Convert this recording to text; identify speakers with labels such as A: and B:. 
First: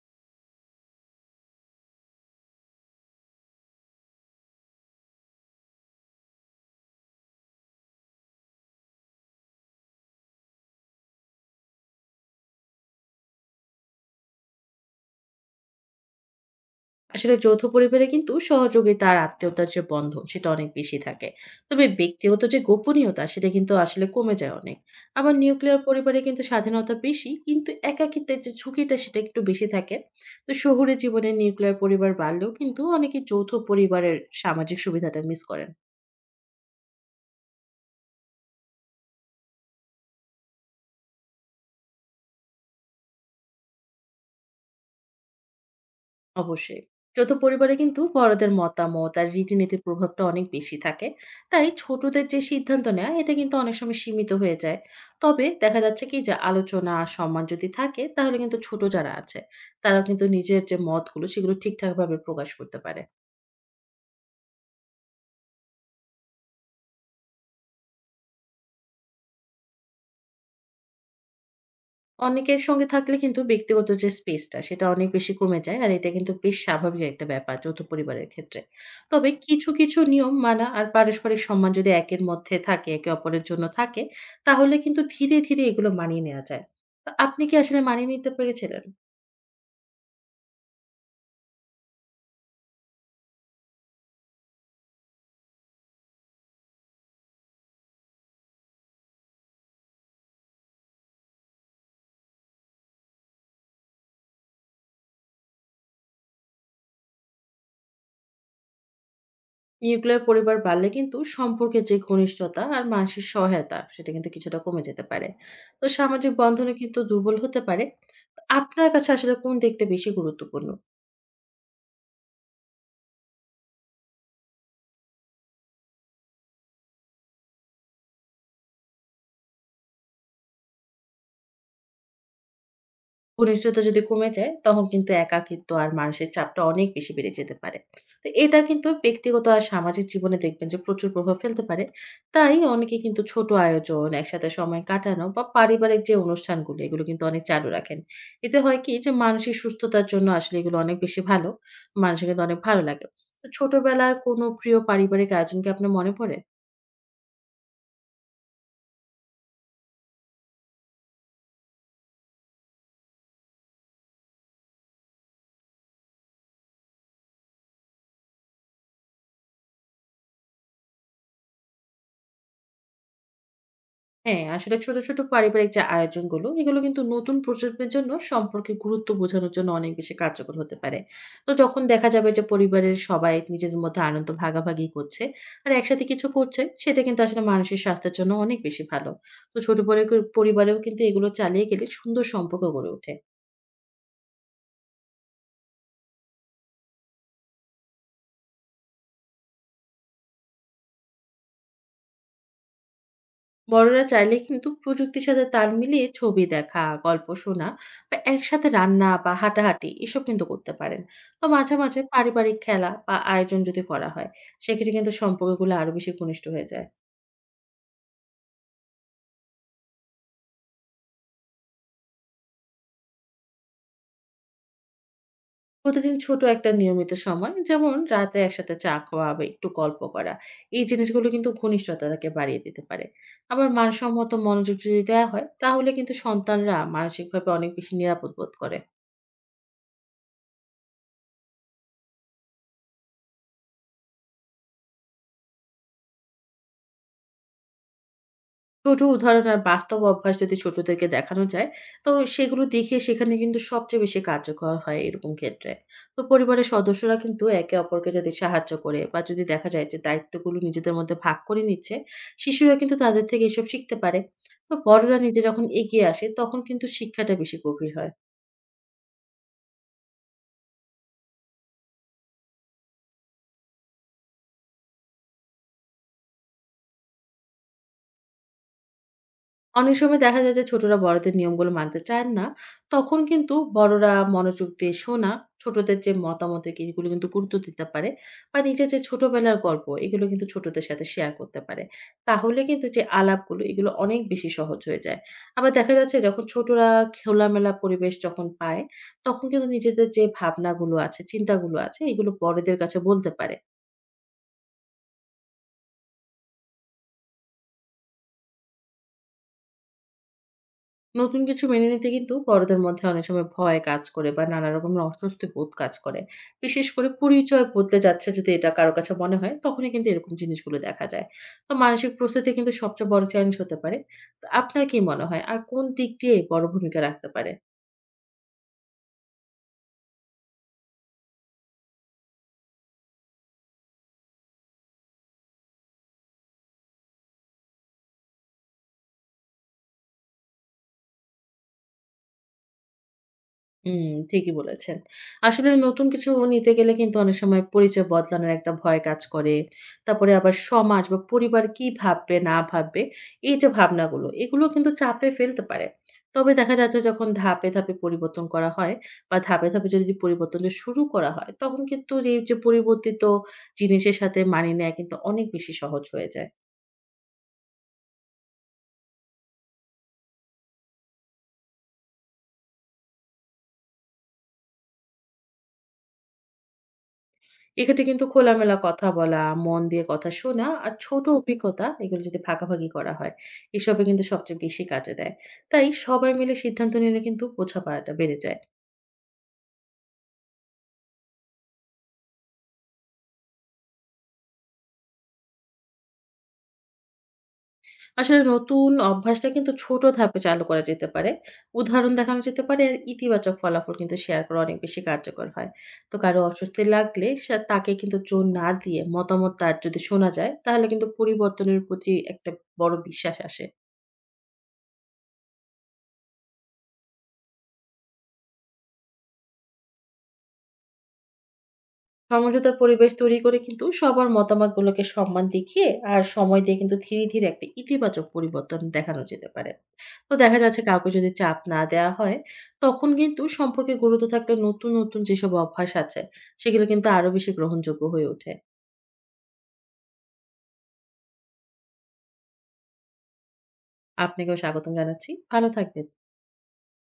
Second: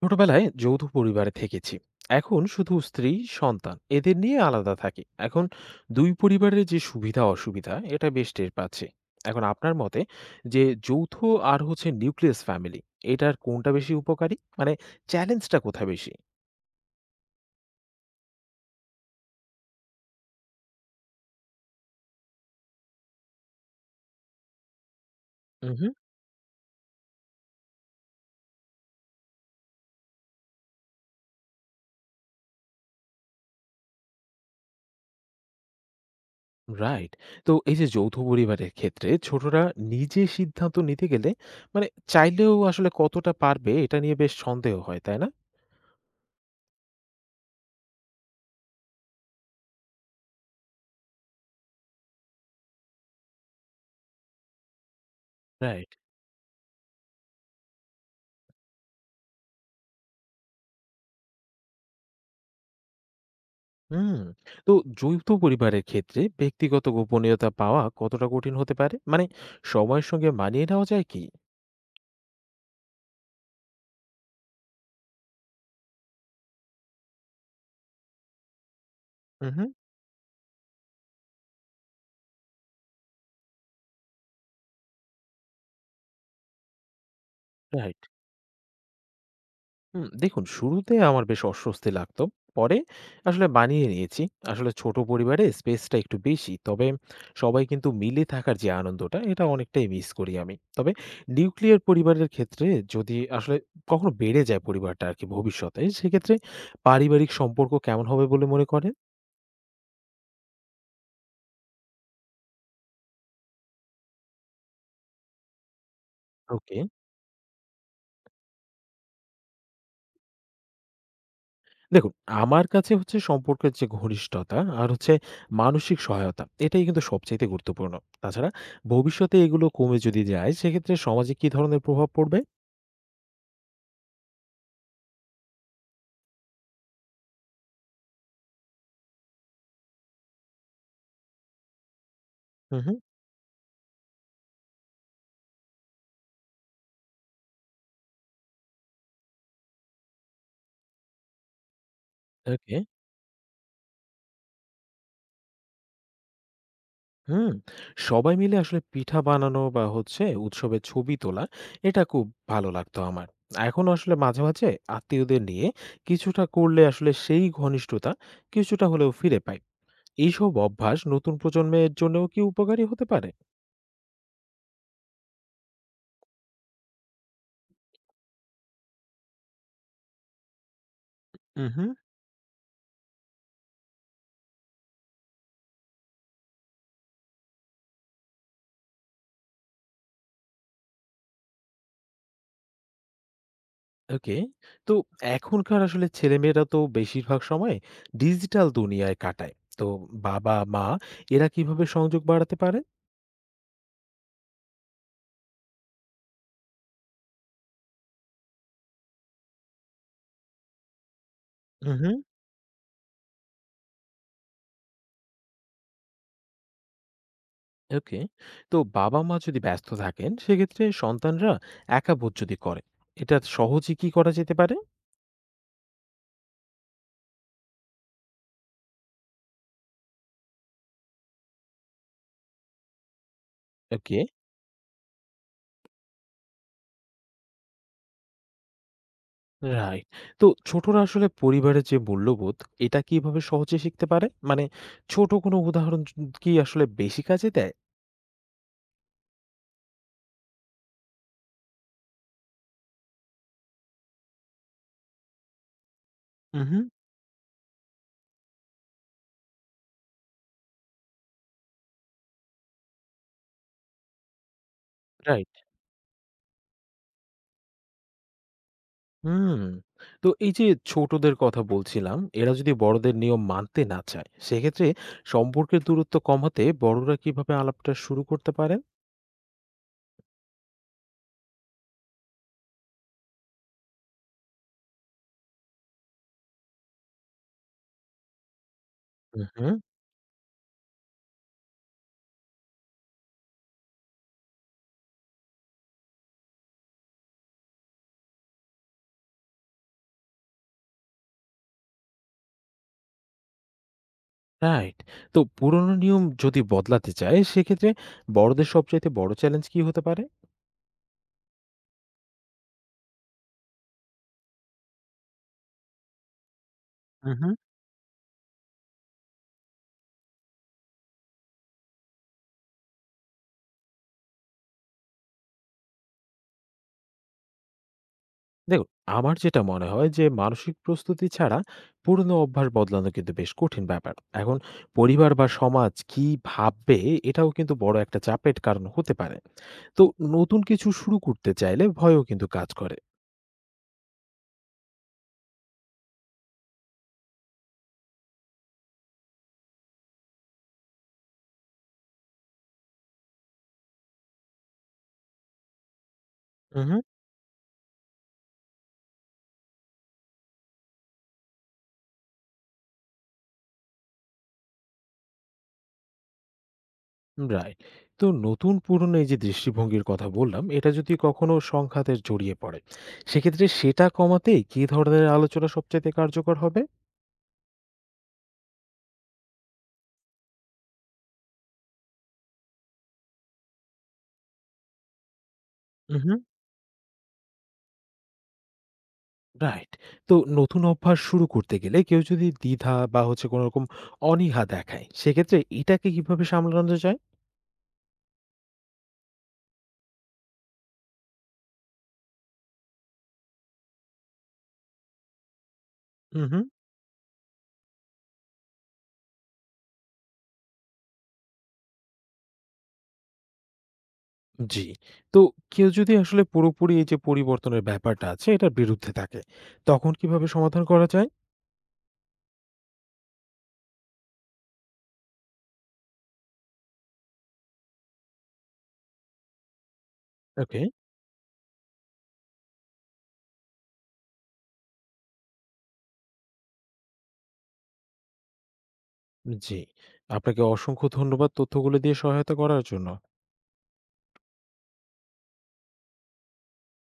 A: ছোটবেলায় যৌথ পরিবারে থেকেছি। এখন শুধু স্ত্রী সন্তান এদের নিয়ে আলাদা থাকি এখন। দুই পরিবারের যে সুবিধা অসুবিধা এটা বেশ টের পাচ্ছি। এখন আপনার মতে যে যৌথ আর হচ্ছে নিউক্লিয়াস ফ্যামিলি এটার কোনটা বেশি উপকারী, মানে, চ্যালেঞ্জটা কোথায় বেশি?
B: আসলে যৌথ পরিবারে কিন্তু সহযোগিতা আর আত্মীয়তার যে বন্ধন সেটা অনেক বেশি থাকে। তবে ব্যক্তিগত যে গোপনীয়তা সেটা কিন্তু আসলে কমে যায় অনেক। আবার নিউক্লিয়ার
A: হুম।
B: পরিবারে কিন্তু স্বাধীনতা বেশি কিন্তু একাকিত্বের যে ঝুঁকিটা সেটা একটু বেশি থাকে। তো শহুরে জীবনে নিউক্লিয়ার পরিবার বাড়লেও কিন্তু অনেকে যৌথ পরিবারের সামাজিক সুবিধাটা মিস করেন।
A: রাইট। তো এই যে যৌথ পরিবারের ক্ষেত্রে ছোটরা নিজে সিদ্ধান্ত নিতে গেলে, মানে, চাইলেও আসলে কতটা পারবে এটা নিয়ে বেশ সন্দেহ হয়, তাই না?
B: অবশ্যই। যৌথ পরিবারে কিন্তু বড়দের মতামত আর রীতিনীতির প্রভাবটা অনেক বেশি থাকে। তাই ছোটদের যে সিদ্ধান্ত নেয়া এটা কিন্তু অনেক সময় সীমিত হয়ে যায়। তবে দেখা
A: রাইট।
B: যাচ্ছে কি যে আলোচনা, আর সম্মান যদি থাকে তাহলে কিন্তু ছোট যারা আছে তারা কিন্তু নিজের যে মতগুলো সেগুলো ঠিকঠাকভাবে প্রকাশ করতে পারে।
A: হুম। তো যৌথ পরিবারের ক্ষেত্রে ব্যক্তিগত গোপনীয়তা পাওয়া কতটা কঠিন হতে পারে, মানে, সময়ের সঙ্গে মানিয়ে নেওয়া যায় কি?
B: অনেকের সঙ্গে থাকলে কিন্তু ব্যক্তিগত যে স্পেসটা সেটা অনেক বেশি কমে যায়। আর এটা কিন্তু বেশ স্বাভাবিক একটা ব্যাপার যৌথ পরিবারের ক্ষেত্রে। তবে
A: হুম, হুম।
B: কিছু নিয়ম মানা আর পারস্পরিক সম্মান যদি একের মধ্যে থাকে, একে অপরের জন্য থাকে, তাহলে কিন্তু ধীরে, ধীরে এগুলো মানিয়ে নেয়া যায়। তো আপনি কি আসলে
A: রাইট।
B: মানিয়ে নিতে পেরেছিলেন?
A: হুম, দেখুন, শুরুতে আমার বেশ অস্বস্তি লাগতো। পরে আসলে মানিয়ে নিয়েছি। আসলে ছোট পরিবারে স্পেসটা একটু বেশি। তবে সবাই কিন্তু মিলে থাকার যে আনন্দটা এটা অনেকটাই মিস করি আমি। তবে নিউক্লিয়ার পরিবারের ক্ষেত্রে যদি আসলে কখনো বেড়ে যায় পরিবারটা আর কি ভবিষ্যতে, সেক্ষেত্রে পারিবারিক সম্পর্ক কেমন হবে বলে মনে করেন?
B: নিউক্লিয়ার পরিবার বাড়লে কিন্তু সম্পর্কের যে ঘনিষ্ঠতা আর মানসিক সহায়তা সেটা কিন্তু কিছুটা কমে যেতে পারে। তো সামাজিক বন্ধনও
A: ওকে।
B: কিন্তু দুর্বল হতে পারে। আপনার কাছে আসলে কোন দিকটা বেশি গুরুত্বপূর্ণ?
A: দেখুন, আমার কাছে হচ্ছে সম্পর্কের যে ঘনিষ্ঠতা আর হচ্ছে মানসিক সহায়তা এটাই কিন্তু সবচাইতে গুরুত্বপূর্ণ। তাছাড়া, ভবিষ্যতে এগুলো কমে যদি যায় সেক্ষেত্রে সমাজে কি ধরনের প্রভাব পড়বে?
B: ঘনিষ্ঠতা যদি কমে যায়, তখন কিন্তু একাকিত্ব আর মানসিক চাপটা অনেক বেশি বেড়ে যেতে পারে। তো এটা কিন্তু ব্যক্তিগত আর সামাজিক জীবনে দেখবেন যে প্রচুর প্রভাব ফেলতে পারে। তাই
A: হুম,
B: অনেকে
A: হুম।
B: কিন্তু ছোট আয়োজন, একসাথে সময় কাটানো বা পারিবারিক যে অনুষ্ঠানগুলো, এগুলো কিন্তু অনেক চালু রাখেন। এতে হয় কি যে মানসিক সুস্থতার জন্য আসলে এগুলো অনেক বেশি ভালো। মানুষের কিন্তু অনেক
A: ওকে।
B: ভালো লাগে। তো ছোটবেলার কোনো প্রিয় পারিবারিক আয়োজন কি আপনার মনে পড়ে?
A: হুম, সবাই মিলে আসলে পিঠা বানানো বা হচ্ছে উৎসবের ছবি তোলা, এটা খুব ভালো লাগতো আমার। এখনো আসলে মাঝে, মাঝে আত্মীয়দের নিয়ে কিছুটা করলে আসলে সেই ঘনিষ্ঠতা কিছুটা হলেও ফিরে পাই। এইসব অভ্যাস নতুন প্রজন্মের জন্যও কি উপকারী হতে পারে?
B: হ্যাঁ, আসলে ছোট পারিবারিক যে আয়োজনগুলো, এগুলো কিন্তু নতুন প্রজন্মের জন্য সম্পর্কের গুরুত্ব বোঝানোর জন্য অনেক বেশি কার্যকর হতে পারে। তো যখন
A: উহু।
B: দেখা যাবে যে পরিবারের সবাই নিজেদের মধ্যে আনন্দ ভাগাভাগি করছে আর একসাথে কিছু করছে, সেটা কিন্তু আসলে মানসিক স্বাস্থ্যের জন্য অনেক বেশি ভালো। তো ছোট পরি পরিবারেও কিন্তু এগুলো চালিয়ে গেলে সুন্দর সম্পর্ক গড়ে ওঠে।
A: ওকে। তো এখনকার আসলে ছেলেমেয়েরা তো বেশিরভাগ সময় ডিজিটাল দুনিয়ায় কাটায়। তো বাবা-মা এরা কিভাবে সংযোগ বাড়াতে পারে?
B: বড়রা চাইলে কিন্তু প্রযুক্তির সাথে তাল মিলিয়ে ছবি দেখা, গল্প শোনা বা একসাথে রান্না বা হাঁটাহাঁটি এসব কিন্তু করতে পারেন। তো মাঝে, মাঝে
A: উহু।
B: পারিবারিক খেলা বা আয়োজন যদি করা হয়, সেক্ষেত্রে কিন্তু সম্পর্কগুলো আরো বেশি ঘনিষ্ঠ হয়ে যায়।
A: ওকে। তো বাবা-মা যদি ব্যস্ত থাকেন সেক্ষেত্রে সন্তানরা একা বোধ যদি করে, এটা সহজে কি করা যেতে পারে?
B: প্রতিদিন ছোট একটা নিয়মিত সময় যেমন রাতে একসাথে চা খাওয়া বা একটু গল্প করা, এই জিনিসগুলো কিন্তু ঘনিষ্ঠতাকে বাড়িয়ে দিতে পারে। আবার
A: ওকে,
B: মানসম্মত মনোযোগ যদি দেওয়া হয়, তাহলে কিন্তু সন্তানরা মানসিকভাবে অনেক বেশি নিরাপদ বোধ করে।
A: রাইট। তো ছোটরা আসলে পরিবারের যে মূল্যবোধ এটা কিভাবে সহজে শিখতে পারে? মানে, ছোট কোনো উদাহরণ কি আসলে বেশি কাজে দেয়?
B: ছোট উদাহরণ আর বাস্তব অভ্যাস যদি ছোটদেরকে দেখানো যায়, তো সেগুলো দেখে সেখানে কিন্তু সবচেয়ে বেশি কার্যকর হয় এরকম ক্ষেত্রে। তো পরিবারের
A: উহু।
B: সদস্যরা কিন্তু একে অপরকে যদি সাহায্য করে বা যদি দেখা যায় যে দায়িত্বগুলো নিজেদের মধ্যে ভাগ করে নিচ্ছে, শিশুরা কিন্তু তাদের থেকে এসব শিখতে পারে। তো বড়রা নিজে
A: রাইট।
B: যখন এগিয়ে আসে তখন কিন্তু শিক্ষাটা বেশি গভীর হয়।
A: হুম। তো এই যে ছোটদের কথা বলছিলাম, এরা যদি বড়দের নিয়ম মানতে না চায়, সেক্ষেত্রে সম্পর্কের দূরত্ব কমাতে বড়রা কিভাবে আলাপটা শুরু করতে পারেন?
B: অনেক সময় দেখা যায় যে ছোটরা বড়দের নিয়মগুলো মানতে চান না। তখন কিন্তু বড়রা মনোযোগ দিয়ে শোনা, ছোটদের যে মতামত এগুলো কিন্তু গুরুত্ব দিতে পারে বা নিজের যে ছোটবেলার
A: হুম।
B: গল্প এগুলো কিন্তু ছোটদের সাথে শেয়ার করতে পারে। তাহলে কিন্তু যে আলাপগুলো এগুলো অনেক বেশি সহজ হয়ে যায়। আবার দেখা যাচ্ছে যখন ছোটরা খোলামেলা পরিবেশ যখন পায়, তখন কিন্তু নিজেদের যে ভাবনাগুলো আছে, চিন্তাগুলো আছে এগুলো বড়দের কাছে বলতে পারে।
A: রাইট। তো পুরনো নিয়ম যদি বদলাতে চায়, সেক্ষেত্রে বড়দের সবচাইতে বড় চ্যালেঞ্জ কি হতে পারে?
B: নতুন কিছু মেনে নিতে কিন্তু বড়দের মধ্যে অনেক সময় ভয় কাজ করে বা নানা রকমের অস্বস্তি বোধ কাজ করে, বিশেষ করে
A: হুম,
B: পরিচয় বদলে যাচ্ছে যদি এটা কারো কাছে মনে হয় তখনই কিন্তু এরকম জিনিসগুলো দেখা যায়। তো মানসিক প্রস্তুতি কিন্তু সবচেয়ে বড় চ্যালেঞ্জ হতে পারে। তো আপনার কি মনে হয় আর কোন দিক দিয়ে বড় ভূমিকা রাখতে পারে?
A: দেখুন, আমার যেটা মনে হয় যে মানসিক প্রস্তুতি ছাড়া পুরনো অভ্যাস বদলানো কিন্তু বেশ কঠিন ব্যাপার। এখন পরিবার বা সমাজ কি ভাববে, এটাও কিন্তু বড় একটা চাপের কারণ হতে পারে। তো নতুন কিছু শুরু করতে চাইলে ভয়ও কিন্তু কাজ করে।
B: হুম, ঠিকই বলেছেন। আসলে নতুন কিছু নিতে গেলে কিন্তু অনেক সময় পরিচয় বদলানোর একটা ভয় কাজ করে। তারপরে আবার সমাজ বা পরিবার কি ভাববে না ভাববে, এই যে ভাবনাগুলো, এগুলো কিন্তু চাপে ফেলতে পারে। তবে দেখা
A: হুম।
B: যাচ্ছে যখন ধাপে, ধাপে পরিবর্তন করা হয় বা ধাপে, ধাপে যদি পরিবর্তনটা শুরু করা হয়, তখন কিন্তু এই যে পরিবর্তিত জিনিসের সাথে মানিয়ে নেয়া কিন্তু অনেক বেশি সহজ হয়ে যায়।
A: রাইট। তো নতুন পুরনো এই যে দৃষ্টিভঙ্গির কথা বললাম এটা যদি কখনো সংঘাতের জড়িয়ে পড়ে, সেক্ষেত্রে সেটা কমাতে কি ধরনের আলোচনা সবচাইতে কার্যকর হবে?
B: এক্ষেত্রে কিন্তু খোলামেলা কথা বলা, মন দিয়ে কথা শোনা আর ছোট অভিজ্ঞতা এগুলো যদি ভাগাভাগি করা হয়, এসবে কিন্তু সবচেয়ে বেশি কাজে দেয়। তাই
A: হুম।
B: সবাই মিলে সিদ্ধান্ত নিলে কিন্তু বোঝাপড়াটা বেড়ে যায়।
A: রাইট। তো নতুন অভ্যাস শুরু করতে গেলে কেউ যদি দ্বিধা বা হচ্ছে কোনো রকম অনীহা দেখায় সেক্ষেত্রে এটাকে কিভাবে সামলানো যায়?
B: আসলে নতুন অভ্যাসটা কিন্তু ছোট ধাপে চালু করা যেতে পারে। উদাহরণ দেখানো যেতে পারে আর ইতিবাচক ফলাফল কিন্তু শেয়ার করা অনেক বেশি কার্যকর হয়। তো কারো
A: হুম।
B: অস্বস্তি লাগলে সে তাকে কিন্তু জোর না দিয়ে মতামত তার যদি শোনা যায়, তাহলে কিন্তু পরিবর্তনের প্রতি একটা বড় বিশ্বাস আসে।
A: জি। তো কেউ যদি আসলে পুরোপুরি এই যে পরিবর্তনের ব্যাপারটা আছে এটার বিরুদ্ধে থাকে তখন কিভাবে সমাধান করা যায়?
B: সমঝোতার পরিবেশ তৈরি করে কিন্তু সবার মতামতগুলোকে সম্মান দেখিয়ে আর সময় দিয়ে কিন্তু ধীরে ধীরে একটা ইতিবাচক পরিবর্তন দেখানো যেতে পারে। তো দেখা
A: ওকে।
B: যাচ্ছে কাউকে যদি চাপ না দেয়া হয়, তখন কিন্তু সম্পর্কে গুরুত্ব থাকলে নতুন, নতুন যেসব অভ্যাস আছে, সেগুলো কিন্তু আরো বেশি গ্রহণযোগ্য হয়ে ওঠে।
A: জি। আপনাকে অসংখ্য ধন্যবাদ তথ্যগুলো দিয়ে সহায়তা করার জন্য।
B: আপনাকেও স্বাগতম জানাচ্ছি। ভালো থাকবেন।